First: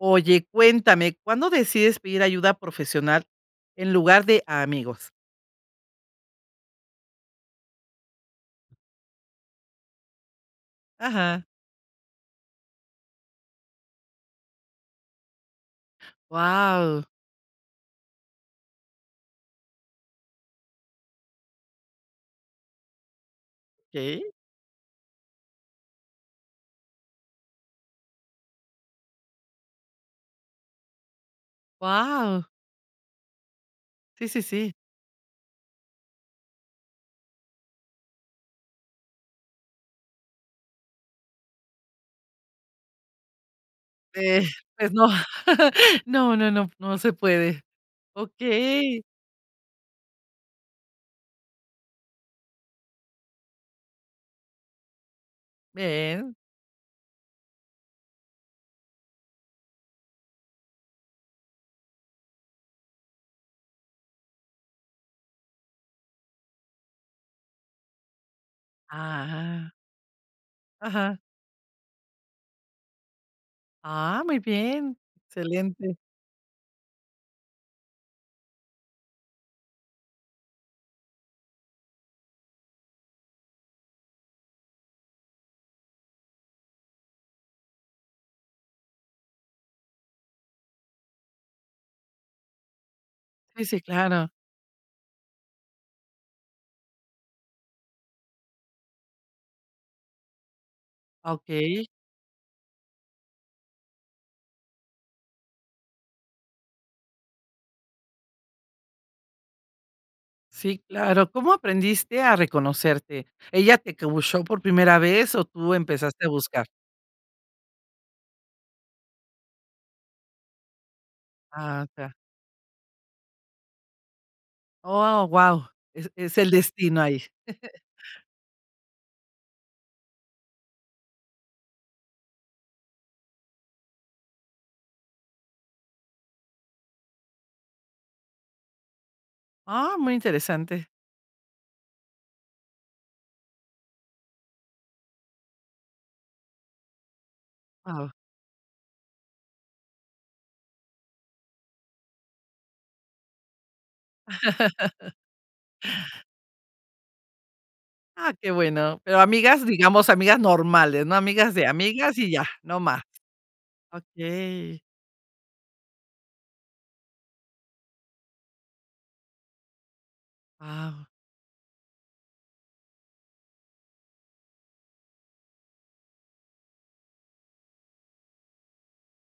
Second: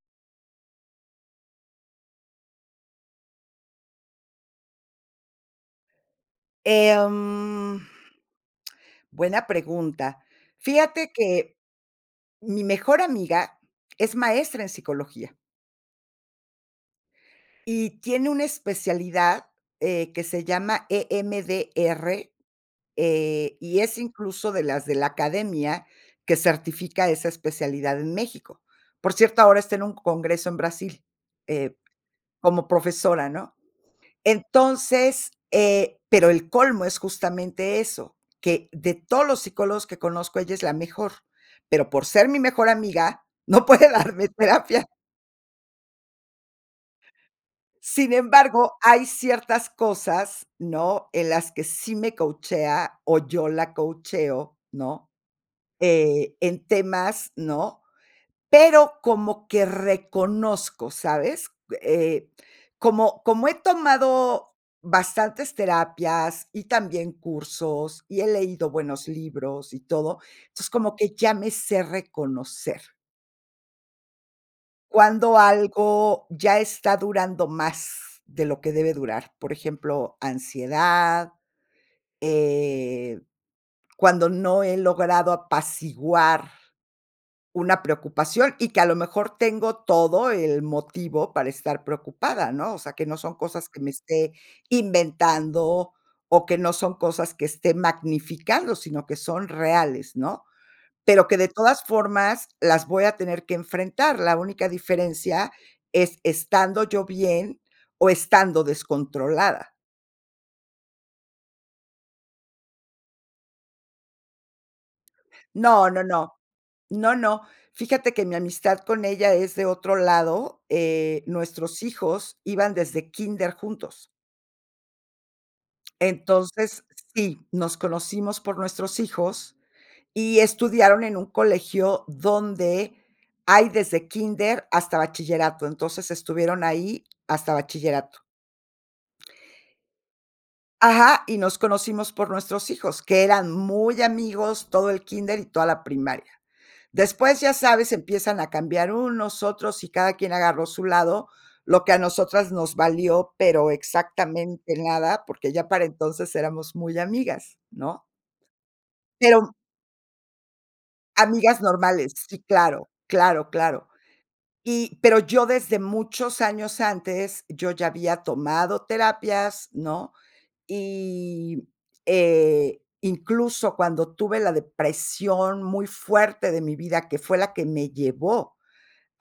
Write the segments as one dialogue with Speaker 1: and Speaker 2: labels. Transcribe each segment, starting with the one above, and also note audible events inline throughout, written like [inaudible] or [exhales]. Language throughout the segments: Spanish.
Speaker 1: Oye, cuéntame, ¿cuándo decides pedir ayuda profesional en lugar de a amigos?
Speaker 2: Em, [smacks lips] buena pregunta. Fíjate
Speaker 1: Ajá.
Speaker 2: que, mi mejor amiga es maestra en psicología.
Speaker 1: Guau.
Speaker 2: Y tiene una especialidad, eh, que se llama E-M-D-R, eh, y es
Speaker 1: Okey.
Speaker 2: incluso de las de la academia que certifica esa especialidad en México. Por cierto, ahora está en un congreso en Brasil, eh,
Speaker 1: Guau.
Speaker 2: como profesora, ¿no?
Speaker 1: Sí, sí, sí.
Speaker 2: Entonces, eh, pero el colmo es justamente eso, que de todos los psicólogos que conozco, ella es la mejor, pero por ser mi mejor amiga, no puede darme
Speaker 1: Eh,
Speaker 2: terapia.
Speaker 1: pues no. [chuckles] No, no, no, no se puede.
Speaker 2: Sin embargo,
Speaker 1: Okey.
Speaker 2: hay ciertas cosas, ¿no? En las que sí me coachea o yo la coacheo, ¿no? Eh,
Speaker 1: Bien.
Speaker 2: en temas, ¿no? Pero como que reconozco, ¿sabes? Eh, como como he tomado bastantes terapias y también cursos, y he leído buenos
Speaker 1: Ajá.
Speaker 2: libros y todo, entonces, como que
Speaker 1: Ajá.
Speaker 2: ya me se reconocer.
Speaker 1: Ah, muy bien.
Speaker 2: Cuando
Speaker 1: Excelente.
Speaker 2: algo ya está durando más de lo que debe durar. Por ejemplo, ansiedad, eh, cuando no he logrado apaciguar una preocupación, y que a lo mejor tengo todo el motivo para estar preocupada, ¿no? O sea, que no son
Speaker 1: Sí,
Speaker 2: cosas que
Speaker 1: sí,
Speaker 2: me
Speaker 1: claro.
Speaker 2: esté inventando o que no son cosas que esté magnificando, sino que son reales, ¿no? Pero que de todas
Speaker 1: Okey.
Speaker 2: formas las voy a tener que enfrentar. La única diferencia es estando yo bien o estando descontrolada.
Speaker 1: Sí, claro. ¿Cómo aprendiste a reconocerte? ¿Ella te coacheó por primera vez o tú
Speaker 2: No, no,
Speaker 1: empezaste a
Speaker 2: no.
Speaker 1: buscar?
Speaker 2: No, no. Fíjate que mi amistad con ella es de otro lado, eh, nuestros
Speaker 1: Ah, ajá.
Speaker 2: hijos iban desde kínder juntos.
Speaker 1: ¡Oh, guau!, es es el
Speaker 2: Entonces,
Speaker 1: destino ahí.
Speaker 2: sí, nos
Speaker 1: [chuckles]
Speaker 2: conocimos por nuestros hijos y estudiaron en un colegio donde hay desde kínder hasta bachillerato. Entonces, estuvieron ahí hasta bachillerato.
Speaker 1: Ah, muy interesante.
Speaker 2: Ajá, y nos conocimos por nuestros hijos, que eran muy amigos, todo el kinder y toda la primaria. Después, ya sabes,
Speaker 1: Guau.
Speaker 2: empiezan a cambiar unos, otros y cada quien agarró su lado, lo que a nosotras nos valió, pero exactamente
Speaker 1: [chuckles]
Speaker 2: nada, porque ya para entonces éramos muy amigas, ¿no?
Speaker 1: Ah, qué bueno, pero
Speaker 2: Pero
Speaker 1: amigas, digamos, amigas normales, ¿no?, amigas
Speaker 2: amigas
Speaker 1: de
Speaker 2: normales,
Speaker 1: amigas, y
Speaker 2: sí,
Speaker 1: ya
Speaker 2: claro,
Speaker 1: nomás.
Speaker 2: claro, claro.
Speaker 1: Okey.
Speaker 2: Y, pero yo desde muchos años antes yo ya había tomado terapias, ¿no?,
Speaker 1: Guau.
Speaker 2: y, eh, incluso cuando tuve la depresión muy fuerte de mi vida, que fue la que me llevó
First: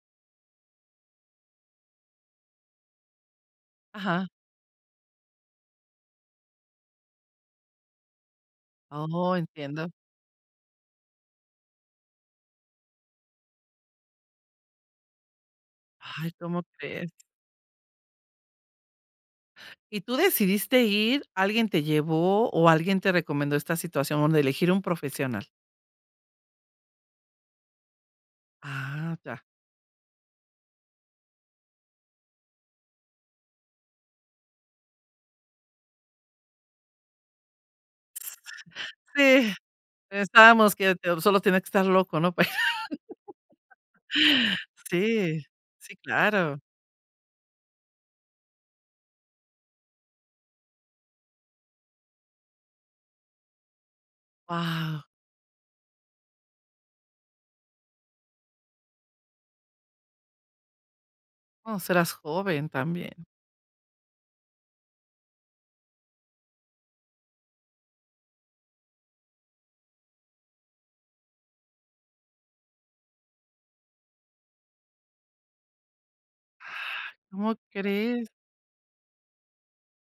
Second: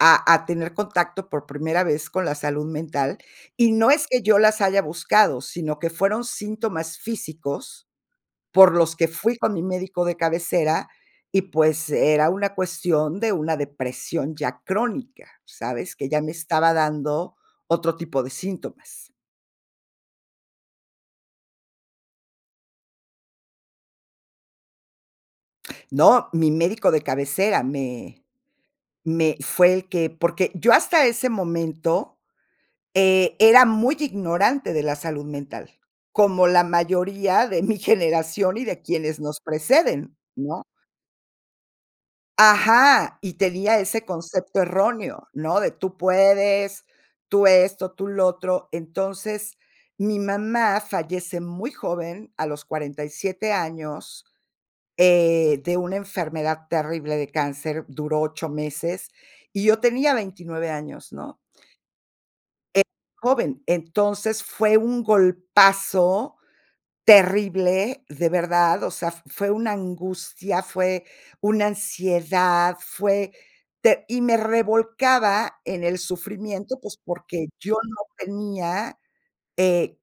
Speaker 2: a a tener contacto por primera vez con la salud mental. Y no es que
Speaker 1: Ajá.
Speaker 2: yo las haya buscado, sino que fueron síntomas físicos, por los que
Speaker 1: Oh,
Speaker 2: fui con mi
Speaker 1: entiendo.
Speaker 2: médico de cabecera y, pues, era una cuestión de una depresión ya crónica, ¿sabes?, que ya
Speaker 1: Ay,
Speaker 2: me
Speaker 1: ¿como,
Speaker 2: estaba
Speaker 1: crees?
Speaker 2: dando otro tipo de síntomas.
Speaker 1: ¿Y tú decidiste ir? ¿Alguien te llevó o alguien te recomendó esta situación donde elegir un profesional?
Speaker 2: No. Mi médico de cabecera me
Speaker 1: Ah,
Speaker 2: me
Speaker 1: ya.
Speaker 2: fue el que porque yo hasta ese momento, eh, era muy ignorante de la salud mental, como la mayoría de mi generación y de
Speaker 1: [giggles]
Speaker 2: quienes nos
Speaker 1: Sí,
Speaker 2: preceden, ¿no?
Speaker 1: pensábamos que te solo tiene que estar loco, ¿no?, para ir
Speaker 2: ¡Ajá!, y tenia ese concepto
Speaker 1: a [laughs]
Speaker 2: erróneo,
Speaker 1: Sí,
Speaker 2: ¿no?, de:
Speaker 1: sí,
Speaker 2: "Tú
Speaker 1: claro.
Speaker 2: puedes, tú esto, tú lo otro". Entonces, mi mamá fallece muy joven, a los 47 años,
Speaker 1: Guau.
Speaker 2: eh, de una enfermedad terrible de cáncer, duró 8 meses, y yo tenía 29 años, ¿no?
Speaker 1: No, si, eras joven
Speaker 2: Eh,
Speaker 1: también.
Speaker 2: joven, entonces, fue un golpazo terrible, de verdad, o sea, fue una angustia, fue una ansiedad, fue te y me revolcaba en el sufrimiento, pues,
Speaker 1: [exhales]
Speaker 2: porque
Speaker 1: ¿Cómo
Speaker 2: yo no
Speaker 1: crees?
Speaker 2: tenía, eh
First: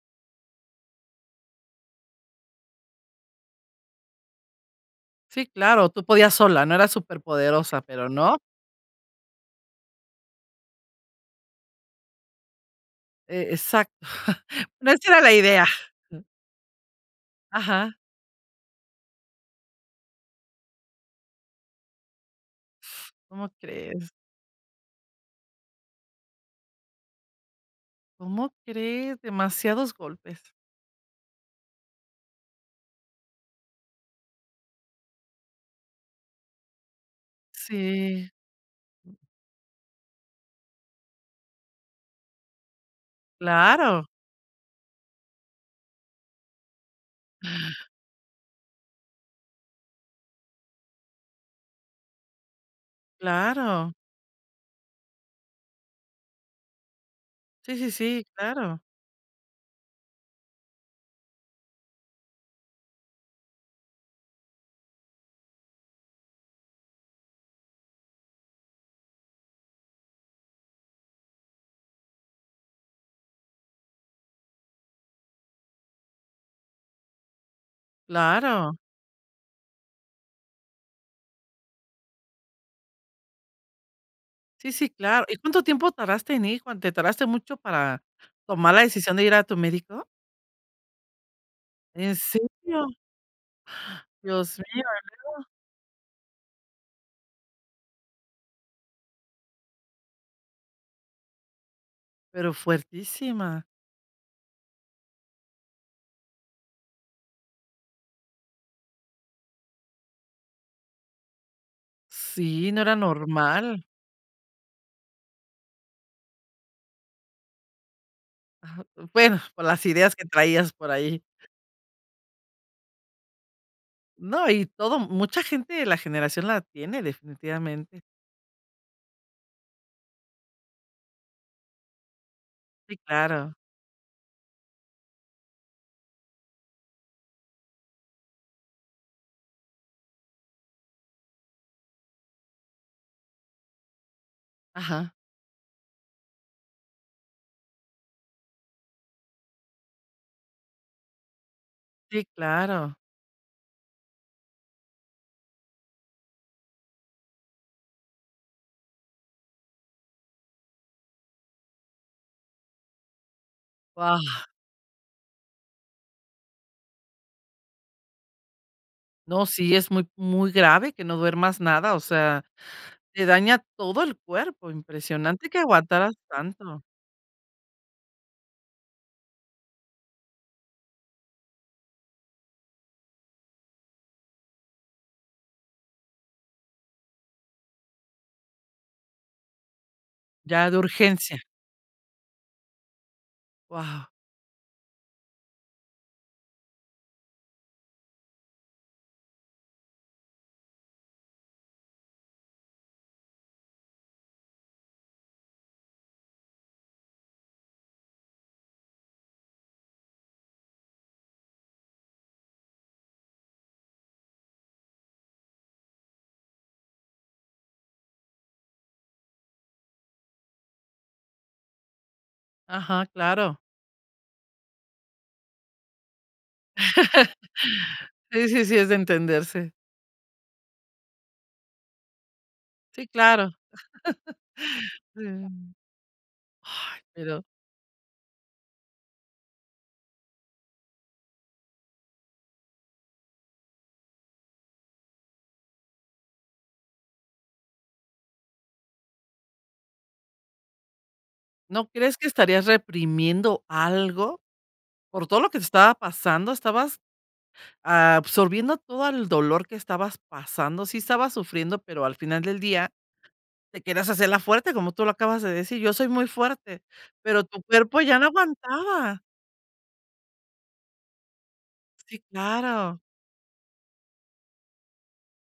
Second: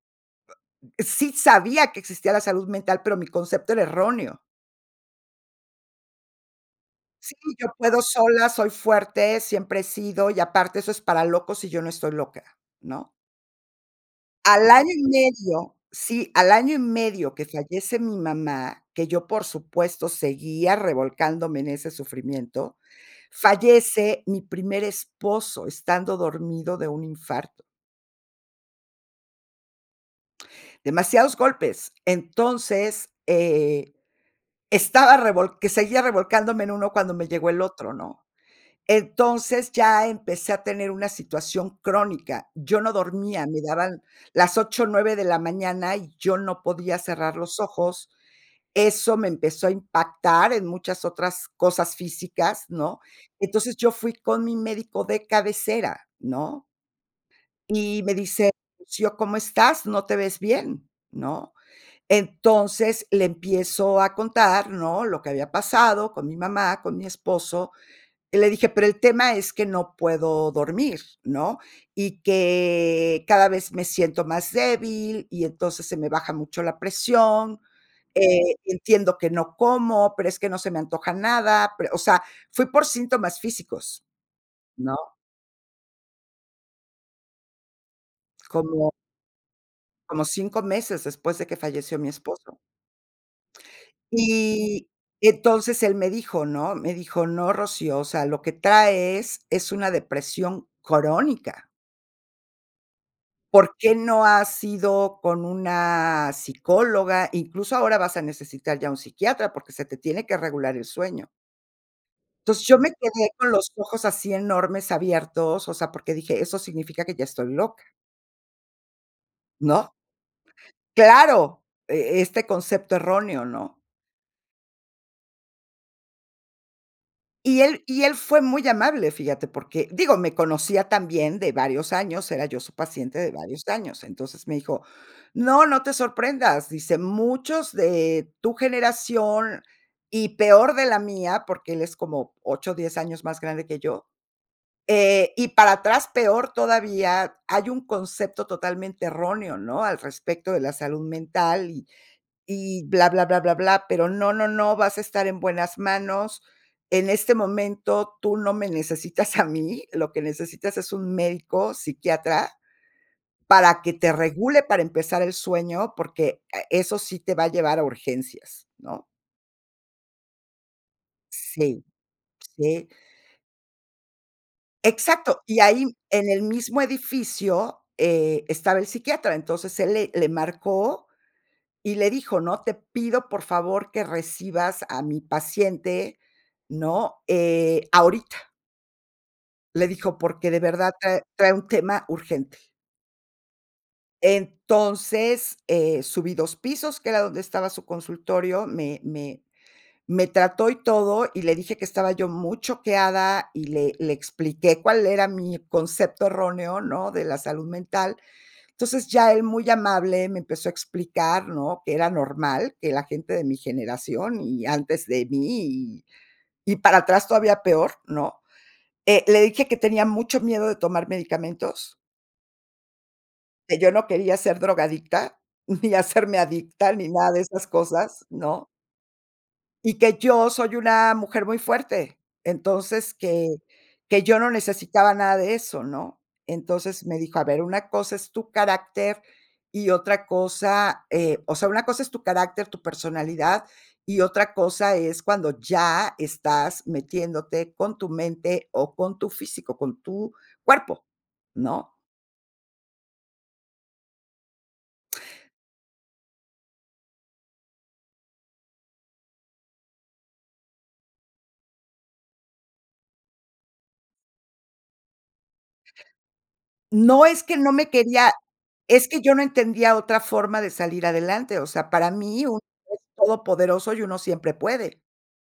Speaker 2: sí sabía que existía la salud mental, pero mi concepto era erróneo.
Speaker 1: Sí, claro, tú podías sola, ¿no?, eras
Speaker 2: Sí, yo
Speaker 1: superpoderosa,
Speaker 2: puedo
Speaker 1: pero no.
Speaker 2: sola, soy fuerte, siempre he sido, y aparte eso es para locos y yo no estoy loca, ¿no?
Speaker 1: E exacto. [chuckles]
Speaker 2: Al
Speaker 1: No,
Speaker 2: año y
Speaker 1: esa era la idea.
Speaker 2: medio sí, al año y medio que
Speaker 1: Ajá.
Speaker 2: fallece mi mamá, que yo, por supuesto, seguía revolcándome en ese sufrimiento,
Speaker 1: ¿Cómo crees?
Speaker 2: fallece mi primer esposo estando dormido, de un infarto.
Speaker 1: ¿Cómo crees? Demasiados golpes.
Speaker 2: Demasiados golpes. Entonces, eh, estaba revolc que seguía revolcándome en uno, cuando me llegó el otro, ¿no?
Speaker 1: Sí.
Speaker 2: Entonces, ya empecé a tener una situación crónica. Yo no dormía, me daban
Speaker 1: Claro.
Speaker 2: las 8, 9 de la mañana, y yo no podía cerrar los
Speaker 1: [gasps]
Speaker 2: ojos. Eso me empezó a impactar en muchas otras cosas físicas, ¿no? Entonces, yo
Speaker 1: Claro.
Speaker 2: fui con mi médico de cabecera, ¿no?
Speaker 1: Sí, sí,
Speaker 2: Y me
Speaker 1: sí.
Speaker 2: dice:
Speaker 1: Claro.
Speaker 2: "Rocío, ¿cómo estás?, no te ves bien", ¿no? Entonces, le empiezo a contar, ¿no?, lo que había pasado con mi mamá, con mi esposo, y le dije: "Pero el tema es que no puedo dormir", ¿no?, y que: "cada vez me siento más débil, y entonces se me baja mucho la presión, eh,
Speaker 1: Claro.
Speaker 2: entiendo que no como, pero es que no se me antoja nada, pero" O sea, fui por síntomas físicos,
Speaker 1: Sí, sí,
Speaker 2: ¿no?
Speaker 1: claro. ¿Y cuánto tiempo tardaste en ir con te tardaste mucho para tomar la
Speaker 2: Como
Speaker 1: decisión de ir a tu médico?
Speaker 2: Como 5 meses después de que falleció mi
Speaker 1: ¿En serio?
Speaker 2: esposo.
Speaker 1: [gasps] Dios mío, ¿y
Speaker 2: Y,
Speaker 1: luego?
Speaker 2: entonces, él me dijo, ¿no? Me dijo: "No, Rocío, o sea, lo que traes es una depresión crónica".
Speaker 1: Pero fuertísima.
Speaker 2: ¿Por qué no has ido con una psicóloga? Incluso ahora vas a necesitar ya un psiquiatra, porque se te tiene que regular el sueño. Entonces,
Speaker 1: Sí,
Speaker 2: yo
Speaker 1: no
Speaker 2: me
Speaker 1: era
Speaker 2: quedé con los
Speaker 1: normal.
Speaker 2: ojos así enormes, abiertos, o sea, porque dije, eso significa que ya estoy loca
Speaker 1: Aja. Bueno, por las
Speaker 2: ¿no?
Speaker 1: ideas que traías por ahí.
Speaker 2: Claro, e este concepto erróneo, ¿no?
Speaker 1: No, y todo m mucha gente de la generación la tiene
Speaker 2: Y él
Speaker 1: definitivamente.
Speaker 2: y él fue muy amable, fíjate, porque digo, me conocía también de varios años, era yo su
Speaker 1: Sí,
Speaker 2: paciente de
Speaker 1: claro.
Speaker 2: varios años. Entonces, me dijo: "No, no te sorprendas", dice, "muchos de tu generación y peor de la mía", porque él es como 8, 10 años más grande que yo,
Speaker 1: Ajá.
Speaker 2: eh, "y para atrás peor todavía, hay un concepto totalmente erróneo, ¿no?, al respecto de la salud mental y
Speaker 1: Sí,
Speaker 2: y
Speaker 1: claro.
Speaker 2: bla, bla, bla, bla, pero no, no, no, vas a estar en buenas manos. En este momento tú no me necesitas a mí, lo que necesitas es un médico psiquiatra para que te
Speaker 1: Guau.
Speaker 2: regule para empezar el sueño, porque, a eso sí te va a llevar a urgencias", ¿no?
Speaker 1: No, sí, es muy muy grave que no duermas
Speaker 2: Sí,
Speaker 1: nada, o sea,
Speaker 2: sí.
Speaker 1: te daña todo el cuerpo.
Speaker 2: Exacto,
Speaker 1: Impresionante que
Speaker 2: y ahí, m
Speaker 1: aguantaras
Speaker 2: en el mismo
Speaker 1: tanto.
Speaker 2: edificio, eh, estaba el psiquiatra, entonces él le le marcó y le dijo, ¿no?, "Te pido, por favor, que recibas a mi paciente", ¿no?, eh, "ahorita". Le dijo, porque de
Speaker 1: Ya de
Speaker 2: verdad trae
Speaker 1: urgencia.
Speaker 2: trae un tema urgente.
Speaker 1: Guau.
Speaker 2: Entonces, eh, subí 2 pisos, que era donde estaba su consultorio, me me me trató y todo, y le dije que estaba yo muy choqueada, y le le expliqué cuál era mi concepto erróneo, ¿no?, de la salud mental. Entonces, ya él muy amable me empezó a explicar, ¿no?, que era normal que la gente de mi generación, y antes de mí, y y para atrás todavía peor, ¿no? Eh, le dije que tenía mucho miedo de tomar medicamentos
Speaker 1: Ajá, claro.
Speaker 2: que yo no quería ser drogadicta, ni hacerme adicta, ni nada de esas
Speaker 1: [laughs]
Speaker 2: cosas,
Speaker 1: Sí, sí,
Speaker 2: ¿no?
Speaker 1: sí, es de entenderse.
Speaker 2: y que yo soy una mujer muy fuerte.
Speaker 1: Sí,
Speaker 2: Entonces,
Speaker 1: claro. [chuckles]
Speaker 2: que que yo no necesitaba nada de
Speaker 1: Mm.
Speaker 2: eso, ¿no?
Speaker 1: Ay,
Speaker 2: Entonces, me dijo:
Speaker 1: pero
Speaker 2: "A ver, una cosa es tu carácter y otra cosa, eh, o sea, una cosa es tu carácter, tu personalidad, y otra cosa es cuando ya estás metiéndote con tu mente, o, con tu físico, con tu cuerpo",
Speaker 1: ¿No
Speaker 2: ¿no?
Speaker 1: crees que estarías reprimiendo algo? Por todo lo que te estaba pasando, estabas absorbiendo todo el dolor que estabas pasando. Sí estabas sufriendo, pero al final del día te querías hacer la fuerte, como tú lo acabas de decir. Yo soy muy fuerte,
Speaker 2: No es
Speaker 1: ¡pero
Speaker 2: que
Speaker 1: tu
Speaker 2: no me
Speaker 1: cuerpo ya no
Speaker 2: quería es que
Speaker 1: aguantaba!
Speaker 2: yo no entendía otra forma de salir adelante, o sea, para
Speaker 1: Sí,
Speaker 2: mí uno es
Speaker 1: claro.
Speaker 2: todopoderoso, y uno siempre puede.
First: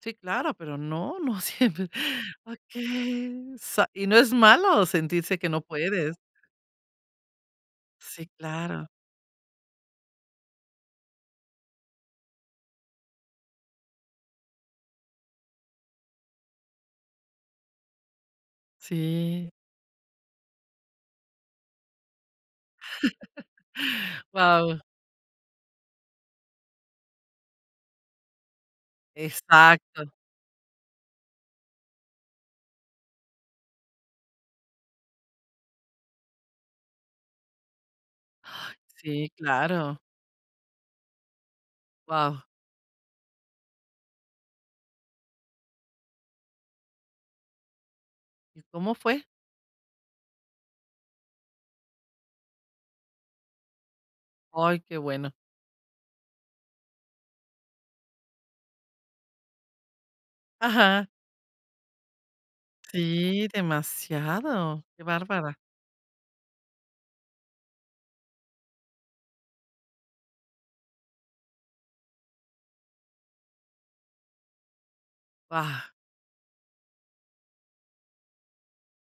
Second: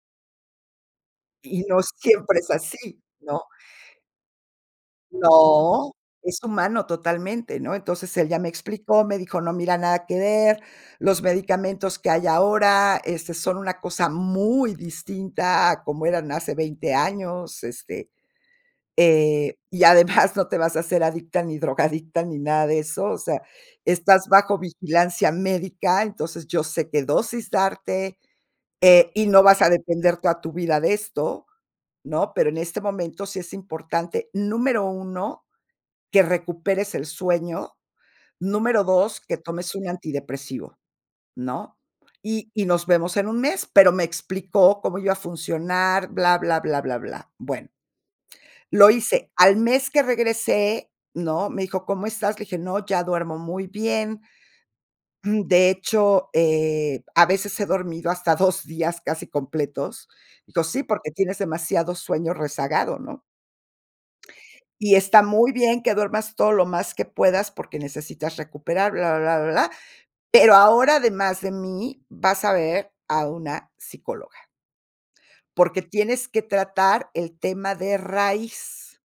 Speaker 1: Sí, claro, pero no, no
Speaker 2: Y
Speaker 1: siemp
Speaker 2: no siempre es así, ¿no?
Speaker 1: Okey. Sa Y no es malo sentirse que no
Speaker 2: No,
Speaker 1: puedes.
Speaker 2: es humano totalmente, ¿no? Entonces,
Speaker 1: Sí,
Speaker 2: él ya me
Speaker 1: claro.
Speaker 2: explicó, me dijo: "No mira nada que ver, los medicamentos que hay ahora, este, son una cosa muy distinta a como eran hace 20 años, este,
Speaker 1: Sí.
Speaker 2: eh, y además no te vas a hacer adicta, ni drogadicta, ni nada de eso, o sea,
Speaker 1: [laughs]
Speaker 2: estás bajo
Speaker 1: Guau.
Speaker 2: vigilancia médica, entonces yo sé qué dosis darte, eh, y no vas a
Speaker 1: Exacto.
Speaker 2: depender toda tu vida de esto, ¿no? Pero en este momento sí es importante, número 1, que recuperes el sueño.
Speaker 1: Ay
Speaker 2: Número 2,
Speaker 1: sí,
Speaker 2: que tomes un
Speaker 1: claro.
Speaker 2: antidepresivo, ¿no?
Speaker 1: Guau.
Speaker 2: Y y nos vemos en 1 mes", pero me explicó cómo iba a funcionar, bla, bla, bla, bla, bla. Bueno
Speaker 1: ¿Y
Speaker 2: lo
Speaker 1: cómo fue?
Speaker 2: hice. Al mes que regresé, ¿no? Me dijo: "¿Cómo estás?". Le dije: "No, ya duermo muy bien"
Speaker 1: Ay, qué bueno.
Speaker 2: "de hecho, eh, a veces he dormido hasta 2 días casi completos. Dijo: "Sí,
Speaker 1: Ajá.
Speaker 2: porque tienes demasiado sueño rezagado", ¿no?
Speaker 1: Sí, demasiado,
Speaker 2: "y
Speaker 1: qué
Speaker 2: está muy
Speaker 1: bárbara.
Speaker 2: bien que duermas todo lo más que puedas porque necesitas recuperar bla, bla, bla, bla, bla. Pero ahora, además de mí, vas a ver a una psicóloga," "porque
Speaker 1: Ah.
Speaker 2: tienes que tratar el tema de raíz".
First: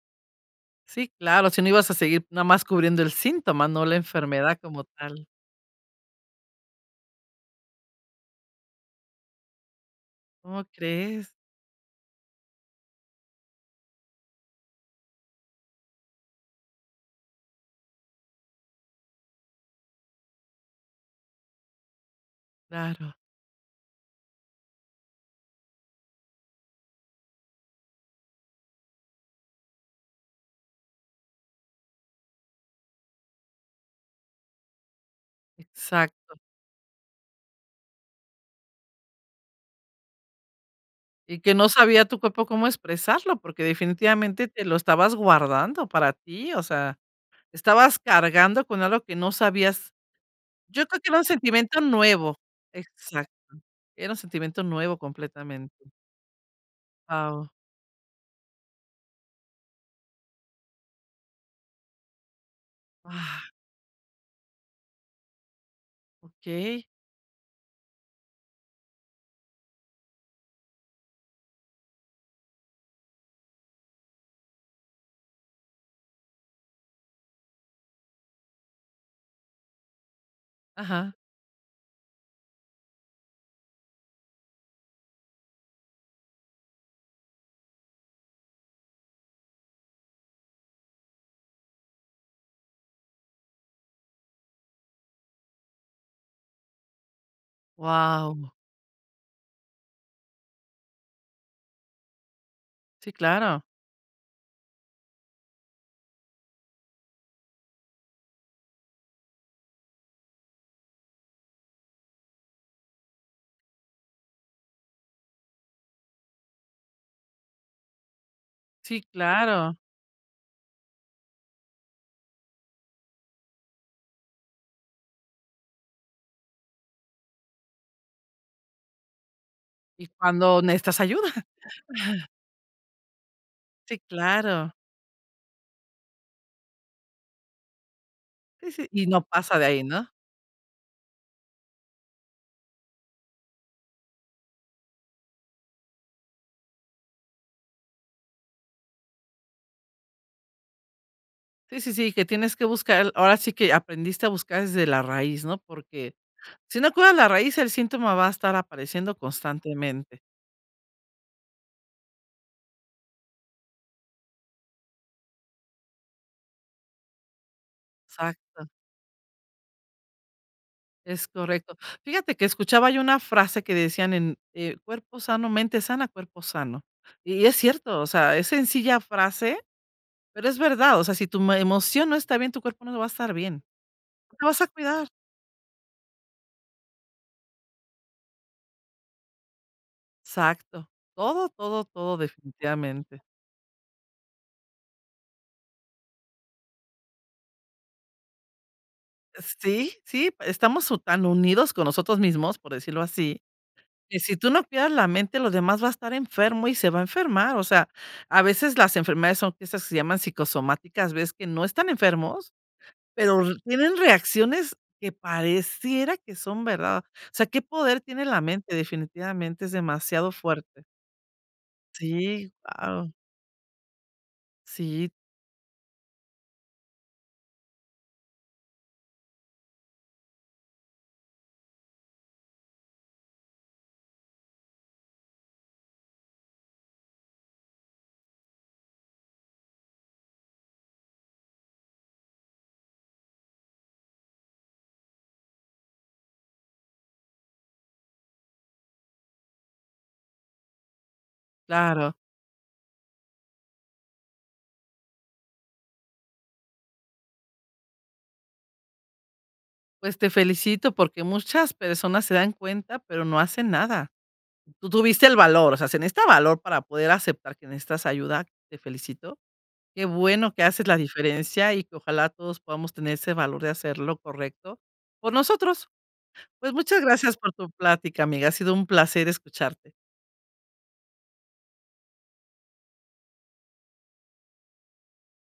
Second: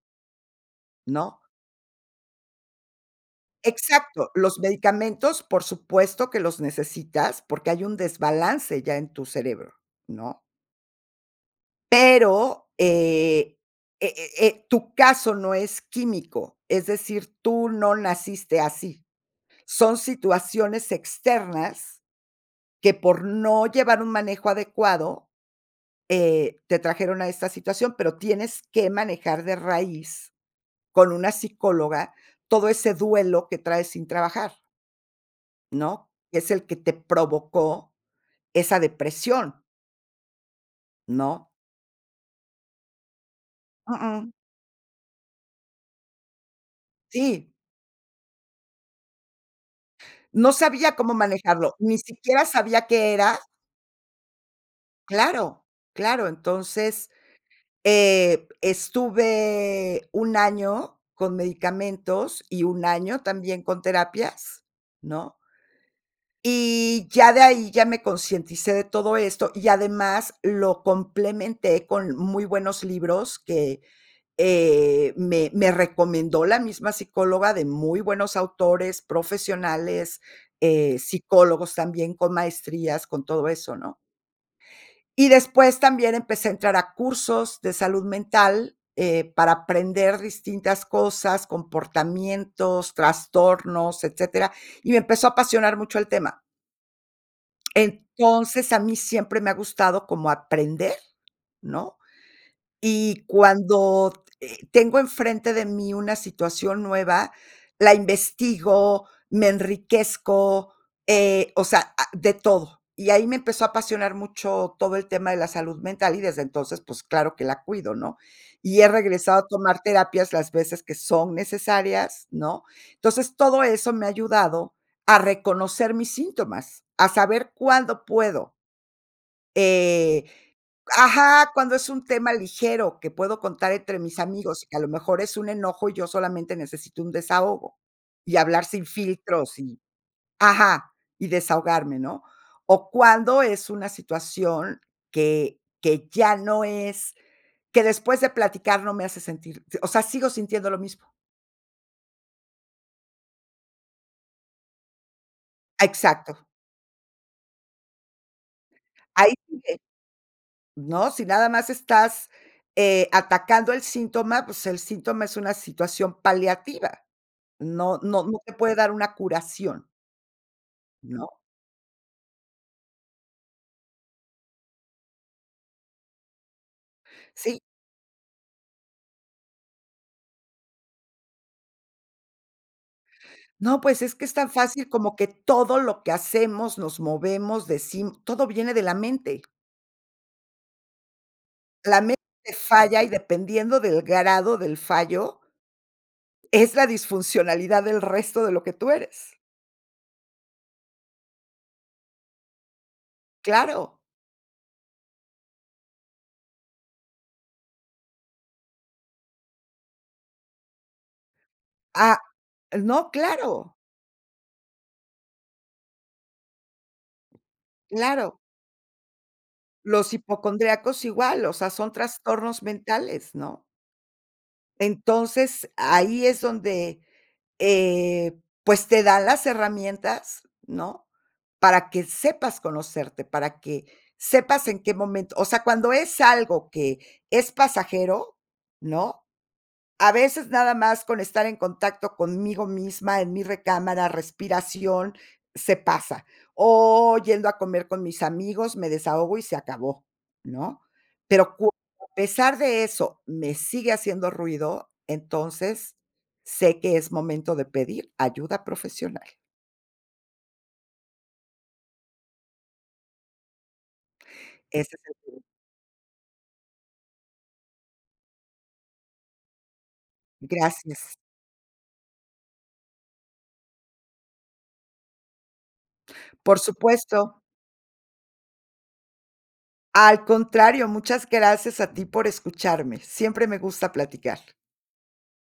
Speaker 1: Sí,
Speaker 2: ¿No?
Speaker 1: claro, si no ibas a seguir nada más cubriendo el síntoma, no la
Speaker 2: Exacto,
Speaker 1: enfermedad
Speaker 2: los
Speaker 1: como tal.
Speaker 2: medicamentos, por supuesto, que los necesitas, porque hay un desbalance ya en tu cerebro, ¿no?
Speaker 1: ¿Cómo crees?
Speaker 2: Pero, eh eh eh eh, tu caso no es químico, es decir, tú no naciste así. Son situaciones externas que
Speaker 1: Claro.
Speaker 2: por no llevar un manejo adecuado, eh, te trajeron a esta situación, pero tienes que manejar de raíz con una psicóloga, todo ese duelo que trae sin trabajar ¿no?
Speaker 1: Exacto.
Speaker 2: Que es el que te provocó esa depresión
Speaker 1: Y
Speaker 2: ¿no?
Speaker 1: que no sabía tu papá cómo expresarlo porque,
Speaker 2: Uh-uh.
Speaker 1: definitivamente, te lo estabas guardando para ti, o sea,
Speaker 2: Sí.
Speaker 1: estabas cargando con algo que no sabías.
Speaker 2: No
Speaker 1: Yo
Speaker 2: sabía
Speaker 1: creo que
Speaker 2: cómo
Speaker 1: era un
Speaker 2: manejarlo,
Speaker 1: sentimiento
Speaker 2: ni
Speaker 1: nuevo.
Speaker 2: siquiera sabía qué
Speaker 1: Exacto.
Speaker 2: era.
Speaker 1: Era un sentimiento nuevo,
Speaker 2: Claro,
Speaker 1: completamente.
Speaker 2: claro, entonces,
Speaker 1: Guau.
Speaker 2: eh, estuve un año con medicamentos y un año
Speaker 1: Guau.
Speaker 2: también con terapias, ¿no?
Speaker 1: Okey.
Speaker 2: Y, ya de ahí, ya me concienticé de todo esto. Y, además, lo complementé con muy buenos libros que, eh, me me recomendó la misma psicóloga de muy buenos autores, profesionales, eh,
Speaker 1: Ajá.
Speaker 2: psicólogos, también con maestrías, con todo eso, ¿no? Y después también empecé a entrar a cursos de salud mental, eh, para aprender distintas cosas, comportamientos, trastornos, etcétera, y me empezó a apasionar mucho el tema.
Speaker 1: Wao.
Speaker 2: Entonces, a mí siempre me ha gustado como aprender, ¿no?
Speaker 1: Sí,
Speaker 2: Y
Speaker 1: claro.
Speaker 2: cuando, eh, tengo enfrente de mí una situación nueva, la investigo, me enriquezco, eh, o sea, ah, de todo, y ahí me empezó a apasionar mucho todo el tema de la salud mental, y desde entonces, pues, claro que la cuido, ¿no? Y he
Speaker 1: Sí,
Speaker 2: regresado a
Speaker 1: claro.
Speaker 2: tomar terapias las veces que son necesarias, ¿no? Entonces, todo eso me ha ayudado a reconocer mis síntomas, a saber cuándo puedo.
Speaker 1: Y
Speaker 2: Eh,
Speaker 1: cuándo necesitas ayuda.
Speaker 2: ajá, cuando es un tema ligero que puedo contar entre
Speaker 1: Sí,
Speaker 2: mis amigos, y
Speaker 1: claro.
Speaker 2: que a lo mejor es un enojo, y yo solamente necesito un desahogo, y hablar
Speaker 1: Sí,
Speaker 2: sin
Speaker 1: sí, y no
Speaker 2: filtros
Speaker 1: pasa de
Speaker 2: y
Speaker 1: ahí, ¿no?
Speaker 2: ajá, y desahogarme, ¿no? O, cuándo es una situación que que ya no es que después de platicar no me hace sentir o sea, sigo sintiendo lo mismo.
Speaker 1: Sí, sí, sí que tienes que buscar ahora sí que aprendiste a buscar desde la raíz, ¿no? Porque
Speaker 2: Exacto.
Speaker 1: si no cuidas la raíz, el síntoma va a estar apareciendo
Speaker 2: Ahí sigue,
Speaker 1: constantemente.
Speaker 2: ¿no? Si nada más estás, eh, atacando el síntoma, pues, el síntoma es una situación paliativa, no, no, no te
Speaker 1: Exacto.
Speaker 2: puede dar una curación
Speaker 1: Es
Speaker 2: ¿no?
Speaker 1: correcto, fíjate que escuchaba yo una frase que decían: "En en cuerpo sano, mente sana, cuerpo sano", y es
Speaker 2: Sí.
Speaker 1: cierto, o sea, es sencilla frase, pero es verdad, o sea, si tu, mm, emoción no está bien, tu cuerpo no va a estar bien,
Speaker 2: No, pues, es que es
Speaker 1: lo
Speaker 2: tan
Speaker 1: vas a
Speaker 2: fácil
Speaker 1: cuidar.
Speaker 2: como que todo lo que hacemos nos movemos, decim todo viene de la mente.
Speaker 1: Exacto. Todo, todo,
Speaker 2: La
Speaker 1: todo
Speaker 2: mente falla y
Speaker 1: definitivamente.
Speaker 2: dependiendo del grado del fallo es la disfuncionalidad del resto de lo que tú eres.
Speaker 1: Eh sí, sí, estamos u tan unidos con nosotros mismos, por decirlo así,
Speaker 2: Claro.
Speaker 1: que si tú no cuidas la mente, lo demás va a estar enfermo y se va a enfermar. O sea, a veces las enfermedades son esas que se llaman psicosomáticas, ves que no están
Speaker 2: Ah,
Speaker 1: enfermos,
Speaker 2: no
Speaker 1: pero r
Speaker 2: claro.
Speaker 1: tienen reacciones que pareciera que son verdad. O sea, qué poder tiene
Speaker 2: Claro.
Speaker 1: la mente definitivamente, es
Speaker 2: Los
Speaker 1: demasiado fuerte.
Speaker 2: hipocondríacos igual, o sea, son
Speaker 1: Sí,
Speaker 2: trastornos
Speaker 1: guau.
Speaker 2: mentales, ¿no?
Speaker 1: Sí.
Speaker 2: Entonces, ahí es donde, eh, pues, te da las herramientas, ¿no? Para que sepas conocerte, para que sepas en qué momento. O sea, cuando es algo que es pasajero, ¿no? A veces nada más con estar en contacto conmigo misma, en mi recámara, respiración, se pasa. O, yendo a comer con mis amigos, me desahogo y se acabó, ¿no? Pero cuando
Speaker 1: Claro.
Speaker 2: a pesar de eso, me sigue haciendo ruido, entonces sé que es momento de pedir ayuda profesional.
Speaker 1: Pues, te felicito porque muchas personas se dan cuenta, pero no hacen nada. Tú
Speaker 2: Ese es el.
Speaker 1: tuviste el
Speaker 2: [unintelligible]
Speaker 1: valor, o sea, se necesita valor para poder aceptar que necesitas ayuda, te felicito. Qué bueno que haces la
Speaker 2: Gracias.
Speaker 1: diferencia, y que ojalá todos podamos tener ese valor de hacer, lo correcto por nosotros.
Speaker 2: Por
Speaker 1: Pues, muchas gracias
Speaker 2: supuesto.
Speaker 1: por tu plática, amiga. Ha sido un placer escucharte.
Speaker 2: Al contrario, muchas gracias a ti por escucharme. Siempre me gusta platicar.